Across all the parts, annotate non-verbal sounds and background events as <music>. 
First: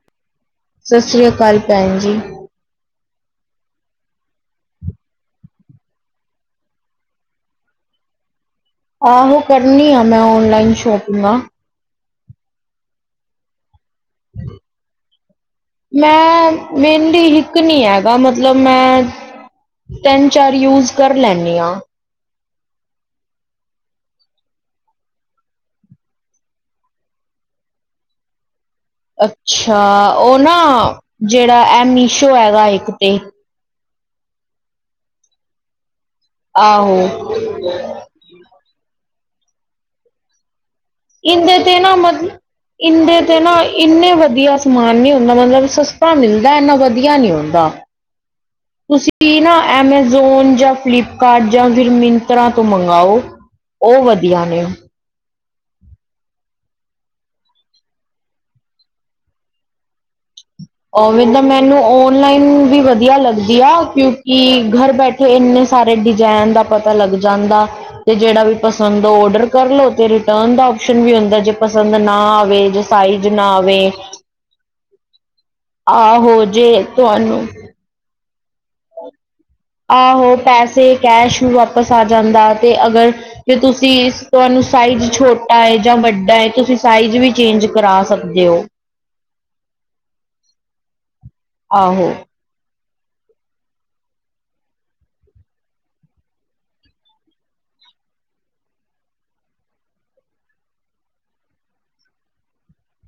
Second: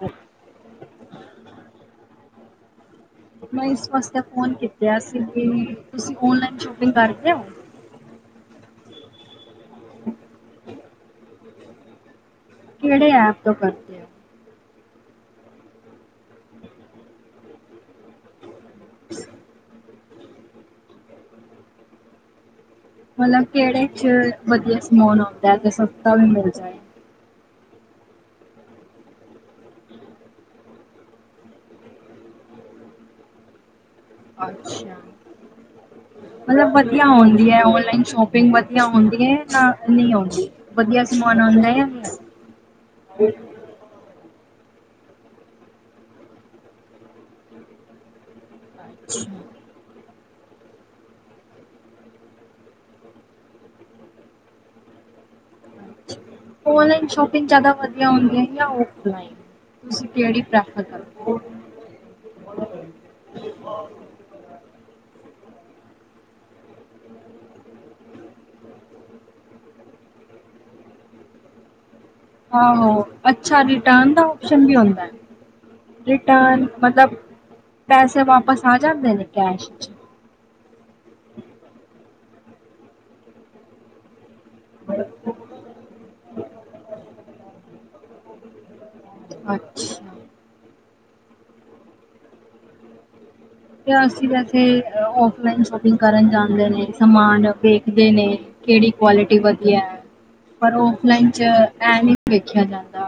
ਹ ਸਤਿ ਸ੍ਰੀ ਅਕਾਲ ਭੈਣ ਜੀ ਮੈਂ ਇਸ ਵਾਸਤੇ ਫੋਨ ਕੀਤਾ ਸੀ ਕਿ, ਵੀ ਤੁਸੀਂ ਓਨਲਾਈਨ ਸ਼ੋਪਿੰਗ ਕਰ ਰਹੇ ਹੋ। ਆਹੋ ਕਰਨੀ ਆ ਮੈਂ ਔਨਲਾਈਨ ਸ਼ੋਪਿੰਗਾਂ ਕਿਹੜੇ ਐਪ ਤੋਂ ਕਰਦੇ ਹੋ। ਲੈ ਵੇਂਹਦੀ ਇੱਕ ਨਹੀਂ ਹੈਗਾ ਮਤਲਬ ਮੈਂ ਤਿੰਨ ਚਾਰ ਯੂਜ ਕਰ ਲੈਂਦੀ ਹਾਂ। ਮਤਲਬ ਕਿਹੜੇ ਚ ਵਧੀਆ ਸਮਾਨ ਆਉਂਦਾ ਤੇ ਸਸਤਾ ਵੀ ਮਿਲ ਜਾਏ। ਅੱਛਾ ਉਹ ਨਾ, ਜਿਹੜਾ ਇਹ ਮੀਸ਼ੋ ਹੈਗਾ ਇੱਕ ਤੇ ਅੱਛਾ ਮਤਲਬ ਵਧੀਆ ਆਹੋ ਹੁੰਦੀ ਹੈ ਓਨਲਾਈਨ ਸ਼ੋਪਿੰਗ ਵਧੀਆ ਹੁੰਦੀ ਹੈ ਨਾ ਨਹੀਂ ਆਉਦੀ। ਇਦੇ ਤੇ ਨਾ ਮਤਲਬ ਇਦੇ ਤੇ ਨਾ। ਇੰਨੇ ਵਧੀਆ ਸਮਾਨ ਨੀ ਹੁੰਦਾ ਮਤਲਬ ਸਸਤਾ ਮਿਲਦਾ ਇੰਨਾ ਵਧੀਆ ਨੀ ਹੁੰਦਾ। ਹ <inaudible> ਤੁਸੀਂ ਨਾ ਐਮਾਜ਼ੋਨ ਜਾਂ ਫਿਲਿੱਪ ਕਾਰਟ ਜਾਂ ਫਿਰ ਮਿੰਤਰਾਂ ਤੋ ਮੰਗਾਓ। ਉਹ ਵਧੀਆ ਨੇ। ਓਨਲਾਈਨ ਸ਼ੋਪਿੰਗ ਜਿਆਦਾ ਵਧੀਆ ਹੁੰਦੀ ਜਾਂ ਓਫ ਲਾਇਨ ਤੁਸੀਂ ਕਿਹੜੀ ਪ੍ਰੈਫਰ ਕਰਦੇ ਉਵੇੇ ਤਾਂ ਹੋ ਮੈਂ ਮੈਨੂੰ ਔਨਲਾਈਨ ਵੀ ਵਧੀਆ ਲੱਗਦੀ ਆ ਕਿਉਂਕਿ ਘਰ ਬੈਠੇ ਇੰਨੇ ਸਾਰੇ ਡਿਜ਼ਾਇਨ ਦਾ ਪਤਾ ਲੱਗ ਜਾਂਦਾ, ਤੇ ਜਿਹੜਾ ਵੀ ਪਸੰਦ ਆ ਔਡਰ ਕਰ ਲੋ ਤੇ ਰਿਟਰਨ ਦਾ ਆਪਸ਼ਨ ਵੀ ਹੁੰਦਾ ਜੇ। ਪਸੰਦ ਨਾ ਆਵੇ ਜੋ ਸਾਈਜ਼ ਨਾ ਆਵੇ। ਓਪਸ਼ਨ ਵੀ ਹੁੰਦਾ, ਆਹ ਹੋ ਰਿਟਰਨ ਜੇ ਮਤਲਬ ਤੁਹਾਨੂੰ ਪੈਸੇ ਵਾਪਸ ਆ ਜਾਂਦੇ ਨੇ ਕੈਸ਼ ਚ ਆਹੋ ਪੈਸੇ ਕੈਸ਼ ਵੀ ਵਾਪਸ ਆ ਜਾਂਦਾ ਅਤੇ ਅਗਰ, ਜੇ ਤੁਸੀਂ ਤੁਹਾਨੂੰ ਸਾਈਜ਼ ਛੋਟਾ ਹੈ ਜਾਂ ਵੱਡਾ ਹੈ ਤੁਸੀਂ ਸਾਈਜ਼ ਵੀ ਚੇਜ ਕਰਾ ਸਕਦੇ ਹੋ। ਅੱਛਾ ਆਹੋ। ਅਸੀ ਵੈਸੇ ਔਫਲਾਈਨ ਸ਼ੋਪਿੰਗ ਕਰਨ ਜਾਂਦੇ ਨੇ ਸਮਾਨ ਵੇਖਦੇ ਨੇ। ਕੇੜੀ ਕੁਆਲਟੀ ਵਧੀਆ ਐ, ਪਰ ਓਫਲਾਈਨ ਚ ਐ ਨੀ ਵੇਖੇਆ ਜਾਂਦਾ।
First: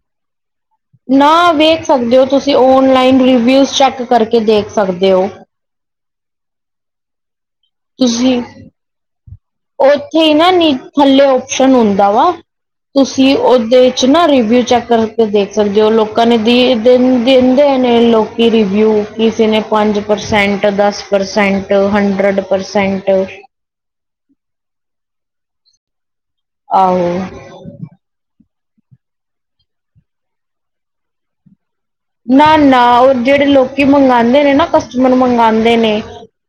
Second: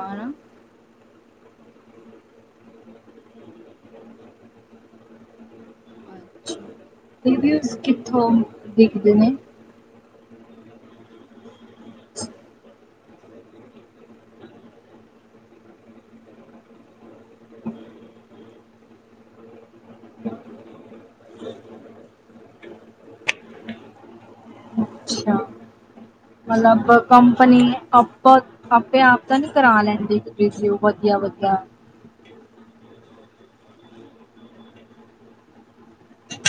ਨਾ ਵੇਖ ਸਕਦੇ ਓ ਤੁਸੀ ਔਨਲਾਈਨ ਰਿਵਿਊਜ਼ ਚੈਕ ਕਰਕੇ ਦੇਖ ਸਕਦੇ ਓ। ਰਿਵਿਊਜ਼ ਕਿੱਥੋਂ ਦੇਖਦੇ ਨੇ? ਓਥੇ ਈ ਨਾ ਨੀ ਥੱਲੇ ਓਪਸ਼ਨ ਹੁੰਦਾ ਵਾ। ਤੁਸੀ ਓਦੇ ਵਿੱਚ ਨਾ ਰਿੀਵਿਊ ਚੈਕ ਕਰਕੇ ਦੇਖ ਸਕਦੇ ਓ ਲੋਕਾਂ ਨੇ ਦੀ ਦਿਨ ਦੇਂਦੇ ਨੇ ਲੋਕ ਕੀ ਰਿਵਿਊ ਕਿਸੇ ਨੇ ਪੰਜ ਪ੍ਰਸੈਂਟ, ਦਸ ਪ੍ਰਸੈਂਟ, ਹੰਡਰਡ ਪ੍ਰਸੈਂਟ। ਅੱਛਾ, ਮਲਬ ਆਹੋ ਕੰਪਨੀ ਅਪ ਆਪੇ ਆਪ ਤਾਂ ਨੀ ਕਰਾ ਲੈਂਦੀ ਰਿਵੀਊ ਵਧੀਆ- ਵਧੀਆ। ਨਾ ਨਾ ਓ ਜੇੜੇ ਲੋਕੀ ਮੰਗਾਦੇ ਨੇ ਨਾ ਕਸਟਮਰ ਮੰਗਾਂਦੇ ਨੇ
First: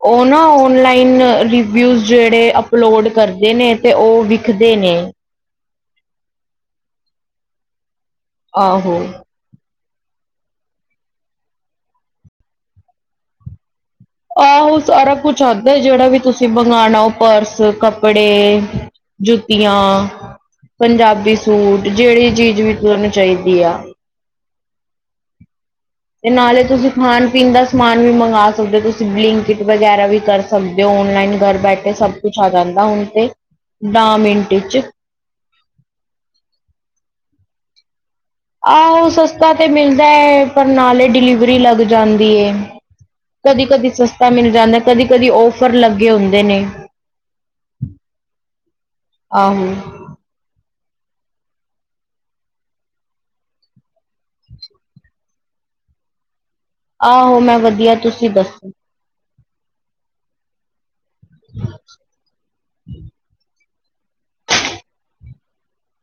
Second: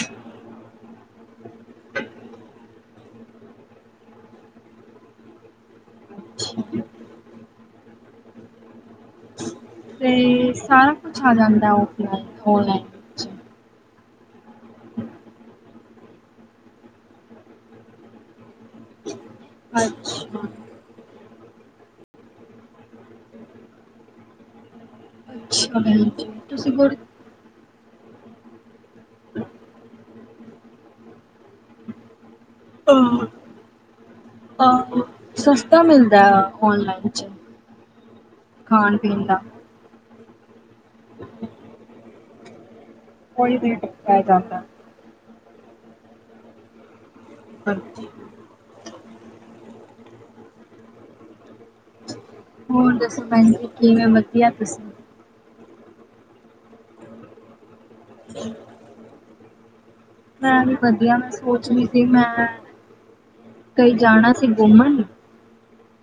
ਓ ਨਾ ਔਨਲਾਈਨ ਰਿਵਿਊਜ਼ ਜੇੜੇ ਅਪਲੋਡ ਕਰਦੇ ਨੇ ਤੇ ਓ ਵਿਖਦੇ ਨੇ। ਆਹੋ। ਤੇ ਸਾਰਾ ਕੁਛ ਆ ਜਾਂਦਾ ਓਫਲਾਈਨ ਔਨਲਾਈਨ। ਵਿੱਚ? ਆਹੋ ਸਾਰਾ ਕੁਛ ਆਂਦੈ ਜੇੜਾ ਵੀ ਤੁਸੀ ਮੰਗਾਣਾ ਓ ਪਰਸ, ਕੱਪੜੇ। ਜੁੱਤੀਆਂ, ਅੱਛਾ ਪੰਜਾਬੀ ਸੂਟ ਜੇੜੀ ਚੀਜ ਵੀ ਤਾਨੂੰ ਚਾਈਦੀ ਆ। ਅੱਛਾ ਭੈਣ ਜੀ ਤੇ ਨਾਲੇ ਤੁਸੀਂ ਤੁਸੀ ਗੁਰ ਖਾਨ ਪੀਨ ਦਾ ਸਮਾਨ ਵੀ ਮੰਗਵਾ ਸਕਦੇ ਓ, ਤੁਸੀ ਬਲਿੰਕਟ ਵਗੈਰਾ ਵੀ ਕਰ ਸਕਦੇ ਓ। ਔਨਲਾਈਨ ਘਰ ਬੈਠੇ ਸਭ ਕੁਛ ਆ ਜਾਂਦਾ ਹੁਨ ਅ ਤੇ ਦਾ ਮਿੰਟ ਚ ਅ ਸਸਤਾ ਮਿਲਦਾ ਐ ਔਨਲਾਈਨ ਚ। ਖਾਣ ਆਹੋ ਪੀਣ ਦਾ ਸਸਤਾ ਤੇ ਮਿਲਦਾ ਏ ਪਰ ਨਾਲੇ ਡਿਲੀਵਰੀ ਲੱਗ ਜਾਂਦੀ ਏ। ਉਹੀ ਕਦੀ ਰੇਟ ਕਦੀ ਪੈ ਸਸਤਾ ਮਿਲ ਜਾਂਦਾ ਕਦੀ ਕਦੀ ਔਫਰ ਲੱਗੇ ਹੁੰਦੇ ਨੇ। ਹਾਂਜੀ। ਆਹੋ। ਹੋਰ ਦੱਸੋ ਭੈਣਜੀ ਕਿਵੇਂ ਵਧੀਆ ਤੁਸੀ। ਆਹੋ ਮੈਂ ਵਧੀਆ ਤੁਸੀ ਦੱਸੋ। ਮੈਂ ਵੀ ਵਧੀਆ, ਮੈਂ ਸੋਚ ਰੀ ਸੀ ਮੈਂ ਕਈ ਜਾਣਾ ਸੀ। ਘੁੰਮਣ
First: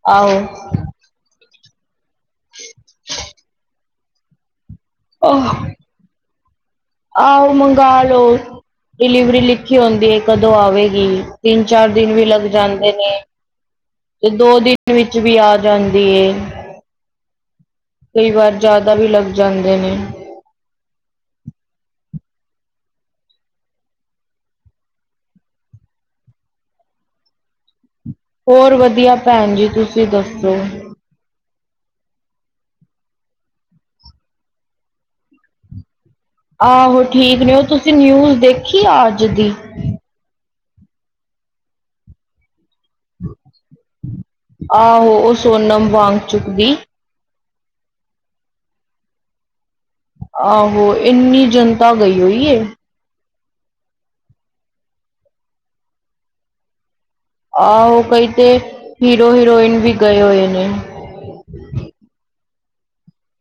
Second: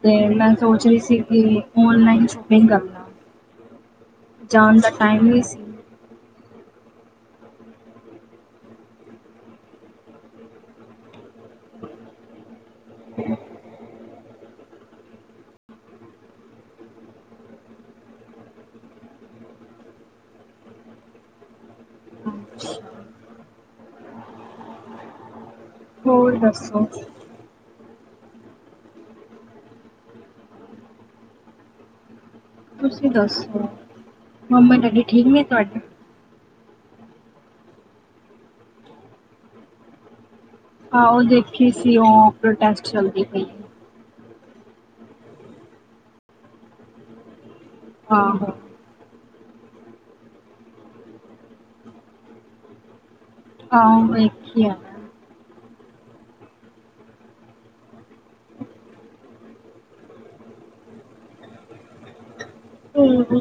ਤੇ ਮੈਂ ਆਹੋ ਸੋਚ ਰੀ ਸੀ ਕਿ ਓਨਲਾਈਨ ਸ਼ੋਪਿੰਗ ਕਰ ਲਾਂ। ਜਾਣ ਦਾ ਟਾਈਮ ਨੀ ਆਹ ਸੀ। ਆਹੋ ਮੰਗਾ ਲਓ। ਡਿਲੀਵਰੀ ਲਿਖੀ ਹੁੰਦੀ ਏ ਕਦੋਂ ਆਵੇਗੀ ਤਿੰਨ ਚਾਰ ਦਿਨ ਵੀ ਲੱਗ ਜਾਂਦੇ ਨੇ। <unintelligible> ਤੇ ਦੋ ਦਿਨ ਵਿਚ ਵੀ ਆ ਜਾਂਦੀ ਏ। ਕਈ ਵਾਰ ਜਾਦਾ ਵੀ ਲੱਗ ਜਾਂਦੇ ਨੇ। ਹੋਰ ਦੱਸੋ। ਹੋਰ ਵਧੀਆ ਭੈਣ ਜੀ ਤੁਸੀ ਦੱਸੋ। ਤੁਸੀਂ ਦੱਸੋ ਮੰਮੀ ਡੈਡੀ ਠੀਕ ਨੇ ਤੁਆਡੇ? ਆਹੋ ਠੀਕ ਨੇ, ਓ ਤੁਸੀ ਨਿਊਜ਼ ਦੇਖੀ ਅੱਜ ਦੀ? ਆਹੋ ਦੇਖੀ ਸੀ। ਓ ਪ੍ਰੋਟੈਸਟ ਚਲਦੀ ਪਈ ਏ। ਆਹੋ, ਓ ਸੋਨਮ ਵਾਂਗ ਚੁੱਕਦੀ। ਆਹੋ। ਆਹੋ ਏਨੀ ਜਨਤਾ ਗਈ ਹੋਈ ਏ। ਹਾਂ, ਵੇਖੀ ਆ। ਆਹੋ, ਕਈ ਤੇ ਹੀਰੋ ਹੀਰੋਇਨ ਵੀ ਗਏ ਹੋਏ ਨੇ। ਹੂੰ-ਹੂੰ।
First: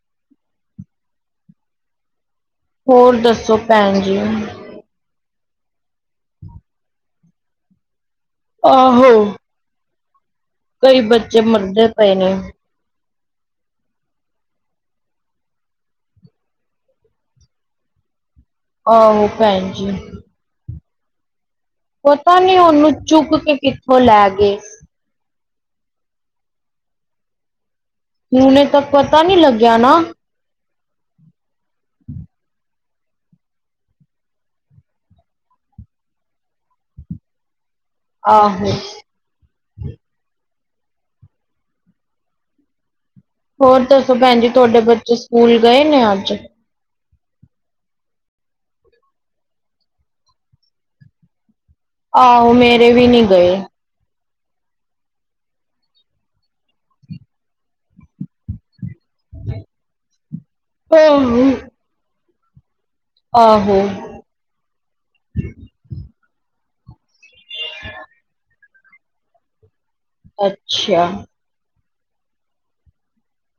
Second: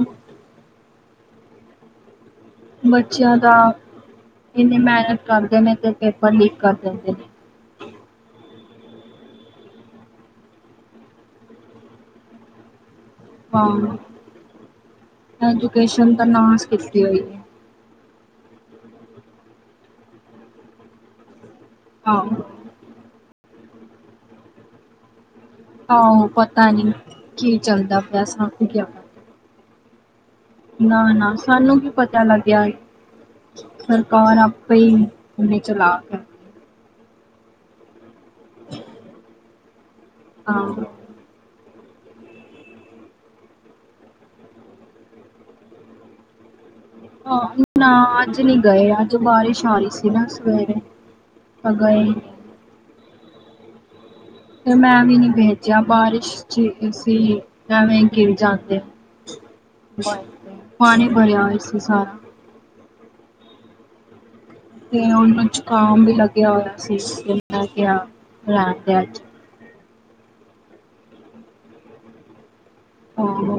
ਹੋਰ ਬੱਚਿਆਂ ਦਾ, ਦੱਸੋ ਭੈਣ ਜੀ ਇਨੀ ਮਿਹਨਤ ਕਰਦੇ ਨੇ ਤੇ ਪੇਪਰ ਲੀਕ ਕਰ ਦਿੰਦੇ ਨੇ। ਆਹੋ। ਕਈ ਬੱਚੇ ਮਰਦੇ ਪਏ ਨੇ। ਹਾਂ, ਐਜੂਕੇਸ਼ਨ ਤਾਂ ਨਾਸ਼ ਕੀਤੀ ਹੋਈ ਹੈ। ਆਹੋ ਭੈਣ ਜੀ। ਪਤਾ ਆਹੋ ਨੀ ਉਹਨੂੰ ਚੁੱਕ ਕੇ ਕਿੱਥੋਂ ਲੈ ਗਏ। ਆਹੋ ਪਤਾ ਨੀ, ਕੀ ਚੱਲਦਾ। ਪਿਆ ਹੁਣੇ ਸਾਨੂੰ ਤਾਂ ਕਿਆ ਪਤਾ ਨੀ ਲੱਗਿਆ ਨਾ। ਨਾ-ਨਾ ਸਾਨੂੰ ਕੀ ਪਤਾ ਲੱਗਿਆ? ਸਰਕਾਰ ਆਪੇ ਈ ਇੰਨੀ ਚਲਾਕ ਆ। ਆਹੋ। ਹਾਂ। ਹੋਰ ਦੱਸੋ ਭੈਣ ਜੀ ਤੁਹਾਡੇ ਬੱਚੇ ਸਕੂਲ ਗਏ ਨੇ ਅੱਜ? ਹਾਂ ਨਾ ਅੱਜ ਨੀ ਗਏ ਅੱਜ ਬਾਰਿਸ਼ ਆ ਰਹੀ ਸੀ ਨਾ ਸਵੇਰੇ, ਤਾਂ ਗਏ ਨੀ। ਆਹੋ ਮੇਰੇ ਵੀ ਨੀ ਗਏ। ਤੇ ਮੈਂ ਵੀ ਨੀ ਭੇਜਿਆ ਬਾਰਿਸ਼ ਚ ਅਸੀਂ ਐਵੇਂ ਗਿਰ ਜਾਂਦੇ। ਪਾਣੀ ਭਰਿਆ ਹੋਇਆ ਸੀ ਸਾਰਾ। ਆਹੋ। ਤੇ ਉਹਨੂੰ ਜ਼ੁਕਾਮ ਵੀ ਲੱਗਿਆ ਹੋਇਆ ਸੀ ਮੈਂ ਕਿਆ ਰਹਿਣ ਦੇ ਅੱਜ। ਅੱਛਾ। ਹਾਂ।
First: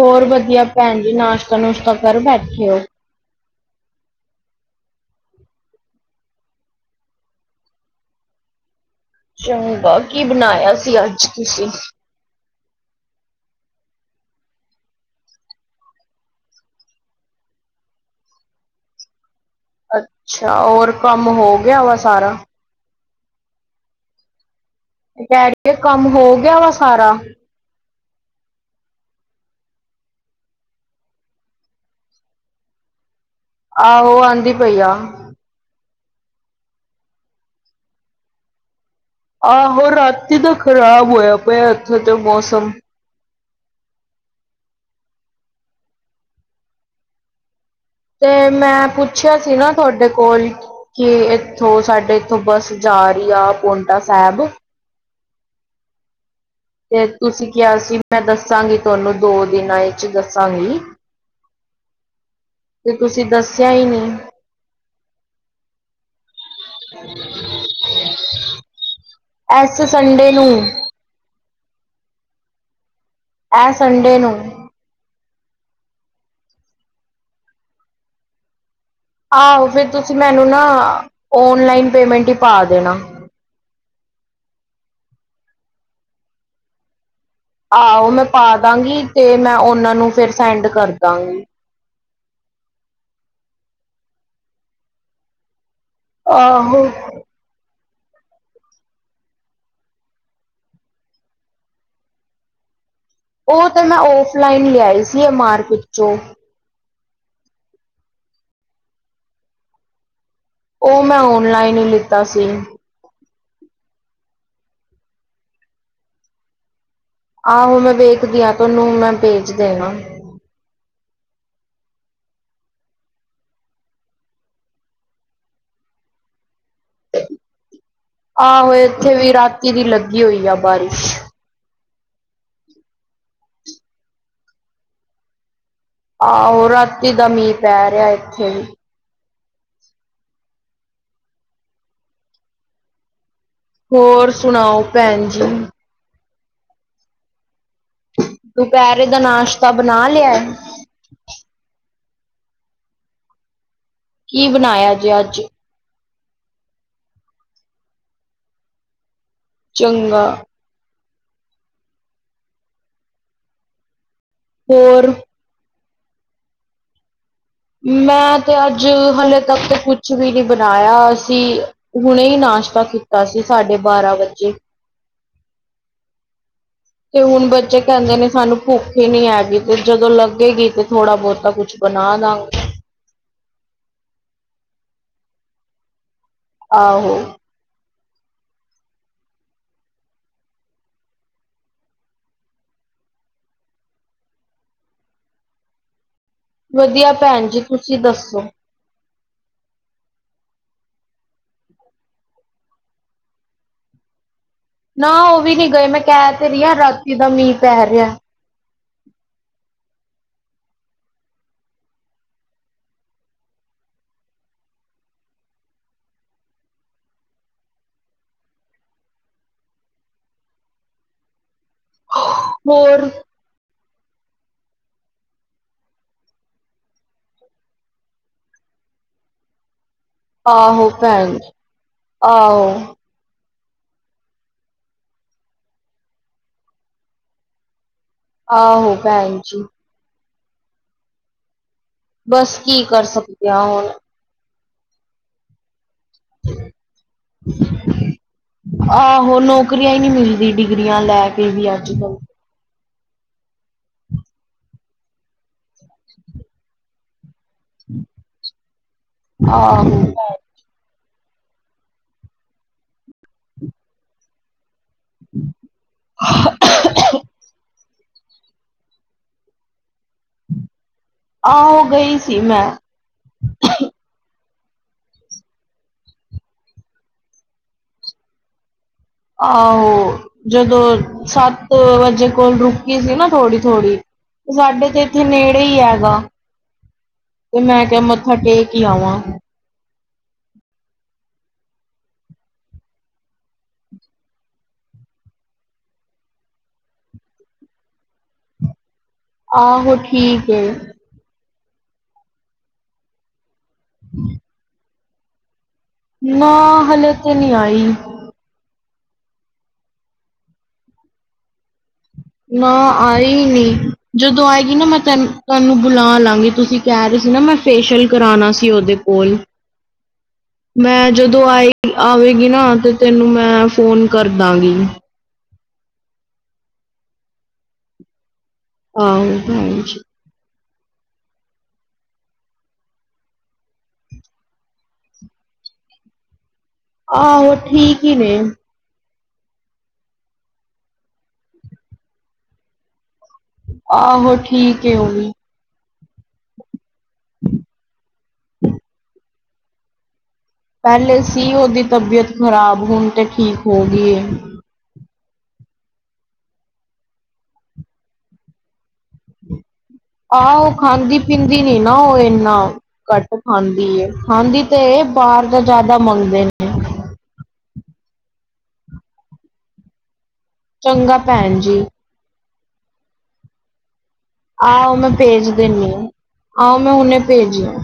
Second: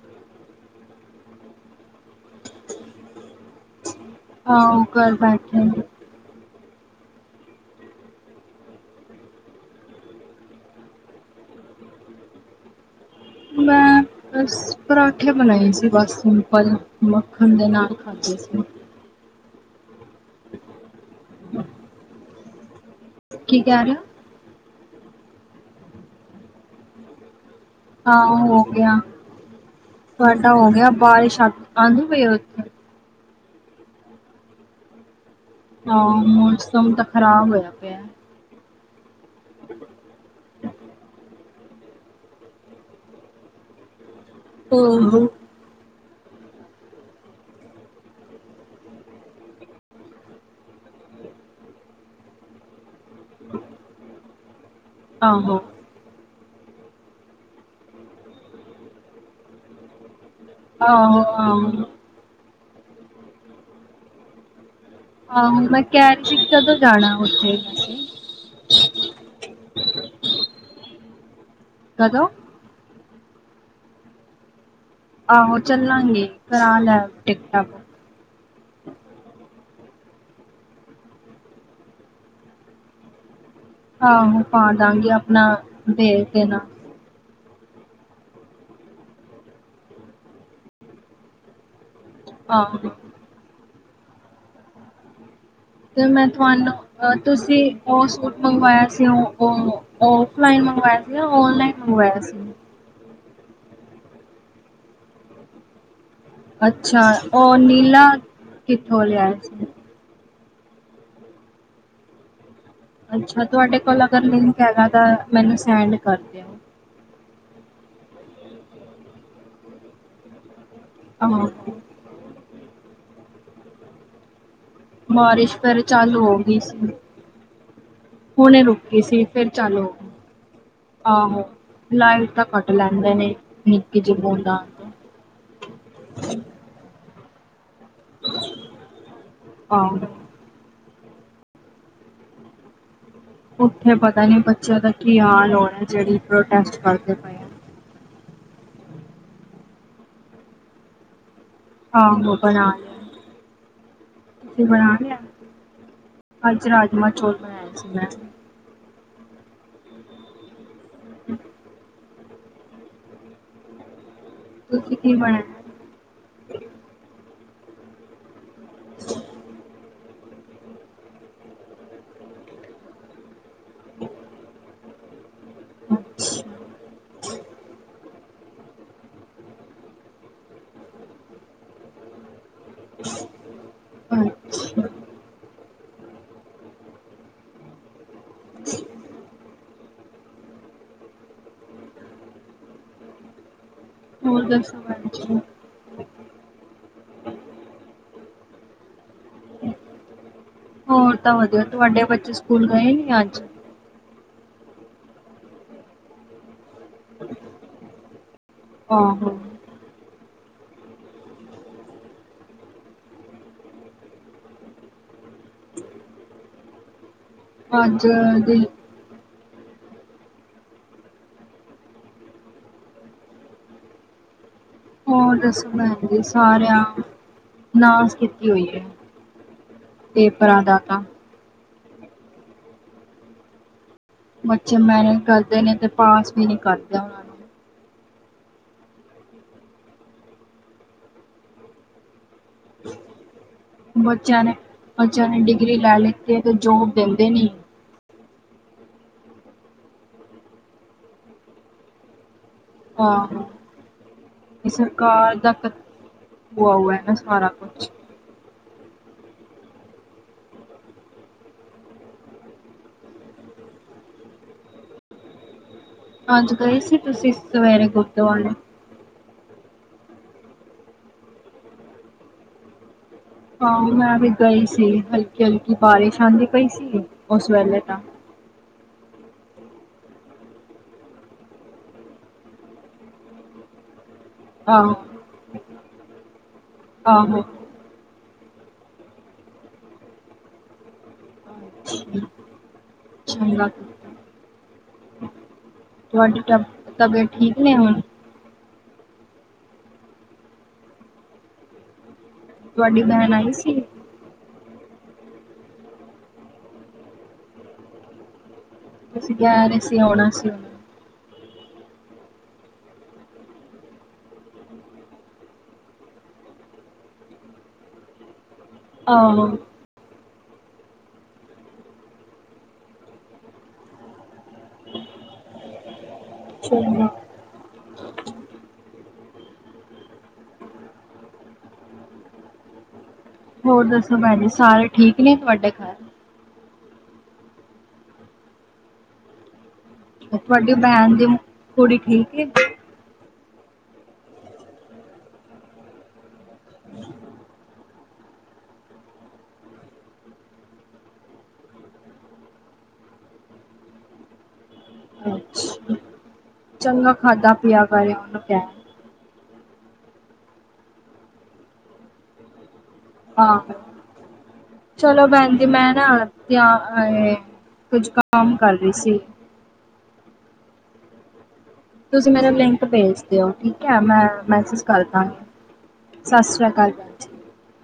ਹੋਰ ਵਧੀਆ ਭੈਣ ਜੀ ਨਾਸ਼ਤਾ ਨੁਸ਼ਤਾ ਕਰ ਬੈਠੇ ਓ? ਆਹ ਉਹ ਕਰ ਬੈਠੇ। ਚੰਗਾ ਕੀ ਬਣਾਇਆ ਸੀ ਅੱਜ ਤੁਸੀਂ? ਮੈਂ ਬਸ ਪਰਾਂਠੇ ਬਣਾਏ ਸੀ ਬਸ ਸਿੰਪਲ ਮੱਖਣ ਦੇ ਨਾਲ ਖਾਦੇ ਸੀ। ਅੱਛਾ ਹੋਰ ਕੰਮ ਹੋ ਗਿਆ ਵਾ ਸਾਰਾ। ਕੀ ਕਹਿ ਰਹੇ ਓ? ਮੈਂ ਕਿਆ ਕੰਮ ਹੋ ਗਿਆ ਵਾ ਸਾਰਾ। ਹਾਂ ਹੋ ਗਿਆ, ਤੁਹਾਡਾ ਹੋ ਗਿਆ ਬਾਰਿਸ਼ ਆਂਦੀ ਪਈ ਉੱਥੇ ਆਹੋ ਆਂਦੀ ਪਈ ਆ। ਹਾਂ ਮੌਸਮ ਤਾਂ ਖਰਾਬ ਹੋਇਆ ਪਿਆ। ਆਹੋ ਰਾਤੀ ਤਾਂ ਖ਼ਰਾਬ ਹੋਇਆ ਪਿਆ ਇੱਥੇ ਤੇ ਮੌਸਮ। ਆਹੋ। ਤੇ ਮੈਂ ਪੁੱਛਿਆ ਸੀ ਨਾ ਤੁਹਾਡੇ ਕੋਲ ਕਿ ਇੱਥੋਂ ਸਾਡੇ ਇੱਥੋਂ ਬੱਸ ਜਾ ਰਹੀ ਆ ਪਾਉਟਾ ਸਾਹਿਬ। ਆਹੋ। ਤੇ ਤੁਸੀਂ ਕਿਹਾ ਸੀ ਮੈਂ ਦੱਸਾਂਗੀ ਤੁਹਾਨੂੰ ਦੋ ਦਿਨਾਂ ਵਿੱਚ ਦੱਸਾਂਗੀ। ਆਹੋ-ਆਹੋ। ਤੇ ਤੁਸੀਂ ਦੱਸਿਆ ਹੀ ਨੀ ਆਹੋ ਮੈਂ ਕੈ ਕਦੋਂ ਜਾਣਾ ਉੱਥੇ ਐਸ ਸੰਡੇ ਨੂੰ। ਕਦੋਂ? ਐਹ ਸੰਡੇ ਨੂੰ। ਆਹੋ ਚੱਲਾਗੇ ਕਰਾ ਲੈ ਟਿਕਟਾ ਬੁਕ। ਆਹੋ ਫੇਰ ਤੁਸੀਂ ਮੈਨੂੰ ਨਾ ਔਨਲਾਈਨ ਪੇਮੈਂਟ ਹੀ ਪਾ ਦੇਣਾ। ਆਹੋ ਪਾਦਾਗੀ ਆਪਣਾ ਦੇਦੇਨਾ ਆਹੋ ਮੈਂ ਪਾ ਦਾਂਗੀ ਤੇ ਮੈਂ ਉਹਨਾਂ ਨੂੰ ਫਿਰ ਸੈਂਡ ਕਰ ਦਾਂਗੀ। ਆਹੋ। ਤੇ ਮੈਂ ਆਹੋ। ਤੁਆਨੂੰ ਤੁਸੀਂ ਉਹ ਸੂਟ ਮੰਗਵਾਇਆ ਸੀ ਉਹ ਉਹ ਔਫਲਾਈਨ ਮੰਗਵਾਇਆ ਸੀ ਯਾਂ ਔਨਲਾਈਨ ਮੰਗਵਾਇਆ ਸੀ। ਉਹ ਤੇ ਮੈਂ ਔਫਲਾਈਨ ਲਿਆਈ ਸੀ ਏ ਮਾਰਕੀਟ ਚੋ। ਅੱਛਾ ਉਹ ਨੀਲਾ ਕਿੱਥੋਂ ਲਿਆ ਸੀ? ਉਹ ਮੈਂ ਔਨਲਾਈਨ ਹੀ ਲਿੱਤਾ ਸੀ। ਅੱਛਾ ਤੁਹਾਡੇ ਕੋਲ ਲਿੰਕ ਹੈਗਾ ਤਾਂ ਸੈਂਡ ਕਰ ਦੇ। ਆਹੋ ਮੈਂ ਵੇਖਦੀ ਹਾਂ ਤੁਹਨੂੰ ਮੈਂ ਵੇਚ ਦੇਣਾ। ਆਹੋ ਬਾਰਿਸ਼ ਫੇਰ ਚਾਲੂ ਹੋ ਗਈ ਸੀ। ਹੁਣੇ ਆਹੋ ਰੁਕੀ ਇੱਥੇ ਸੀ ਵੀ ਫਿਰ ਰਾਤੀ ਚੱਲੂ ਦੀ ਹੋਗੀ, ਲੱਗੀ ਹੋਈ ਆ ਬਾਰਿਸ਼। ਆਹੋ। ਲਾਈਟ ਤਾਂ ਕੱਟ ਲੈਂਦੇ ਨੇ ਨਿੱਕ ਜੀ ਬੂੰਦਾ ਤੋ। ਆਹੋ ਰਾਤੀ ਦਾ ਮੀਂਹ ਪੈ ਰਿਹਾ ਇੱਥੇ ਵੀ। ਆਹੋ ਉੱਥੇ ਪਤਾ ਹੋਰ ਨੀ ਬੱਚਿਆਂ ਸੁਣਾਓ ਦਾ ਕੀ ਭੈਣ ਜੀ? ਹਾਲ ਹੋ ਹੈ ਜਿਹੜੀ ਪ੍ਰਰੋਸੇਟ ਦੇ ਪਏ। ਆ। ਦੁਪਹਿਰੇ ਦਾ ਨਾਸ਼ਤਾ ਬਣਾ ਲੇਐ। ਆਹੋ ਬਣਾ ਲਿਆ ਕੀ ਤੁਸੀਂ ਬਣਾਇਆ ਬਣਾ ਲਿਆ। ਜੇ ਅੱਜ? ਅੱਜ ਰਾਜਮਾਂ ਚੋਲ ਬਣਾਏ ਸੀ ਮੈਂ। ਚੰਗਾ ਹ <inaudible> ਤੂੰ ਕਿ ਹੋਰ ਕੀ ਮ <inaudible> ਮੈਂ ਤੇ ਅੱਜ ਹਲੇੇ ਤੱਕ ਤੇ ਕੁਛ ਕੂੱਛ ਵੀ ਨੀ ਬਣਾਇਆ ਅਸੀਂ ਹੁਣੇ ਹੀ ਨਾਸ਼ਤਾ ਕੀਤਾ ਸੀ ਸਾਢੇ ਬਾਰਾਂ ਵਜੇ। ਅੱਛਾ ਤੇ ਹੁਣ ਬੱਚੇ ਕਹਿੰਦੇ ਨੇ ਸਾਨੂੰ ਭੁੱਖ ਹੀ ਨੀ ਹੈਗੀ ਤੇ ਜਦੋਂ ਲੱਗੇਗੀ ਤੇ ਥੋੜਾ ਬਹੁਤਾ ਕੁਛ ਬਣਾ ਦਾਗੀ। ਅੱਛਾ <unintelligible> ਆਹੋ। ਹੋਰ ਦੱਸੋ <inaudible> ਵਧੀਆ ਭੈਣ ਜੀ ਤੁਸੀਂ ਦੱਸੋ। ਹੋਰ ਤਾਂ ਵਧੀਆ ਤੁਹਾਡੇ ਬੱਚੇ ਸਕੂਲ ਗਏ ਹੀ ਅਜ। ਨਾ ਉਹ ਵੀ ਨੀ ਗਏ ਮੈਂ ਕਹਿ ਤੇ ਰਹੀ ਹਾਂ ਰਾਤੀ ਦਾ ਮੀਂਹ ਪੈ ਰਿਹਾ। ਆਹੋ ਅੱਜ ਦੀ ਹੋਰ ਹੋਰ ਦੱਸੋ ਜ <unintelligible> ਸਾਰਿਆਂ ਨਾਸ ਕੀਤੀ ਹੋਈ ਹੈ। ਪੇਪਰਾਂ ਦਾ ਆਹੋ ਤਾਂ ਭੈਣ ਜੀ ਆਹੋ ਬੱਚੇ ਮਿਹਨਤ ਕਰਦੇ ਨੇ ਤੇ ਪਾਸ ਵੀ ਨੀ ਕਰਦੇ। ਨੂੰ ਆਹ ਹੋ ਭੈਣ ਜੀ ਬਸ ਕੀ ਕਰ ਸਕਦੇ ਹਾਂ ਹੁਣ ਬੱਚਿਆਂ ਨੇ ਬੱਚਿਆਂ ਨੇ ਡਿਗਰੀ ਲੈ ਲਿੱਤੀ ਅਤੇ ਜੋਬ ਦਿੰਦੇ ਨੀ ਆਹੋ ਨੌਕਰੀਆਂ ਹੀ ਨਹੀ ਮਿਲਦੀ ਡਿਗਰੀਆਂ ਲੈ ਕੇ ਵੀ ਅੱਜ ਕੱਲ ਹਹ ਇਹ ਸਰਕਾਰ ਦਾ ਹੋਆ ਹੋਆ ਨਾ ਸਾਰਾ ਕੁਛ ਆਹੋ ਹਮ <inaudible> ਆਜ ਗਏ ਸੀ ਤੁਸੀਂ ਸਵੇਰੇ ਗੁਰਦੁਆਰੇ ਆਹੋ ਗਈ ਸੀ ਮੈਂ ਹਾਂ ਮੈਂ ਵੀ ਗਈ ਸੀ ਹਲਕੀ ਹਲਕੀ ਬਾਰਿਸ਼ ਆਉਂਦੀ ਪਈ ਸੀ ਉਸ ਵੇਲੇ ਤਾਂ ਆਹੋ ਜਦੋਂ ਸੱਤ ਵਜੇ ਕੋਲ ਰੁਕੀ ਸੀ ਨਾ ਥੋੜ੍ਹੀ ਥੋੜ੍ਹੀ ਸਾਡੇ ਆਹੋ ਤੇ ਇੱਥੇ ਨੇੜੇ ਹੀ ਹੈਗਾ, ਆਹੋ ਤੇ ਮੈਂ ਕਿਹਾ ਮ ਮੱਥਾ ਟੇਕ ਈ ਆਵਾਂ <inaudible> ਤੁਹਾਡੀ ਤਬ ਤਬੀਅਤ ਠੀਕ ਨੇ ਹੁਣ ਆਹੋ ਠੀਕ ਏ ਤੁਹਾਡੀ ਭੈਣ ਆਈ ਸੀ। ਹੂ ਨਾ ਹਲੇੇ ਤੇ ਨਹੀ ਆਈ ਤੁਸੀਂ ਕਹਿ ਰਹੇ ਸੀ ਆਉਣਾ ਸੀ। ਨਾ ਆਏ ਈ ਨਹੀ, ਜਦੋਂ ਆਏਗੀ ਨਾ ਮੈਂ ਤੈਨੂੰ ਤੈਹਾਨੂੰ ਬੁਲਾ ਲਾਂਗੀ ਤੁਸੀਂ ਕਹਿ ਰਹੇ ਸੀ ਨਾ ਮੈਂ ਫੇਸ਼ੀਆਲ ਕਰਾਉਣਾ ਸੀ ਉਹਦੇ ਕੋਲ ਆਹੋ ਮੈਂ, ਜਦੋਂ ਆਏ ਆਵੇਗੀ ਨਾ ਤੇ ਤੈਨੂੰ ਮੈਂ ਫੋਨ ਕਰਦਾਂਗੀ। ਚ <unintelligible> ਹਾਂ ਭੈਣਜੀ ਹੋਰ ਦੱਸੋ ਭੈਣ ਜੀ ਸਾਰੇ ਠੀਕ ਨੇ ਤੁਹਾਡੇ ਘਰ ਹਾਂ ਔ ਠੀਕ ਹੀ ਨੇ ਤੁਹਾਡੀ ਭੈਣ ਦੀ ਕੁੜੀ ਠੀਕ ਏ ਆਹੋ ਠੀਕ ਏ ਉਹ ਹੁਣ ਪਹਿਲੇ ਸੀ ਉਹਦੀ ਤਬੀਅਤ ਖ਼ਰਾਬ, ਹੁਣ ਤੇ ਠੀਕ ਹੋ ਗਈ ਏ ਅੱਛਾ। ਚੰਗਾ ਖਾਧਾ ਪੀਆ ਕਰੇ ਉਹਨੂੰ ਕਹਿ ਹਾਂ ਉਹ ਖਾਂਦੀ ਪੀਂਦੀ ਨੀ ਨਾ ਉਹ ਇੰਨਾ ਘੱਟ ਆਹੋ। ਖਾਂਦੀ ਏ, ਖਾਂਦੀ ਤੇ ਇਹ ਬਾਹਰ ਤਾਂ ਜ਼ਿਆਦਾ ਮੰਗਦੇ ਨੇ ਹਾਏ ਕੁਝ ਕੰਮ ਕਰ ਰਹੀ ਸੀ ਚੰਗਾ ਭੈਣ ਜੀ ਤੁਸੀਂ ਮੇਰਾ ਲਿੰਕ ਭੇਜ ਦੇਯੋ ਠੀਕ ਹੈ ਮੈਂ ਮੈਸਜ ਆਹੋ ਕਰ ਮੈਂ ਭੇਜ ਦਿੰਨੀ ਆ ਦਾਂਗੀ ਸਤਿ ਸ਼੍ਰੀ ਆਹੋ ਅਕਾਲ ਮੈਂ ਹੁਣੇ ਭੈਣਜੀ ਭੇਜਿਆ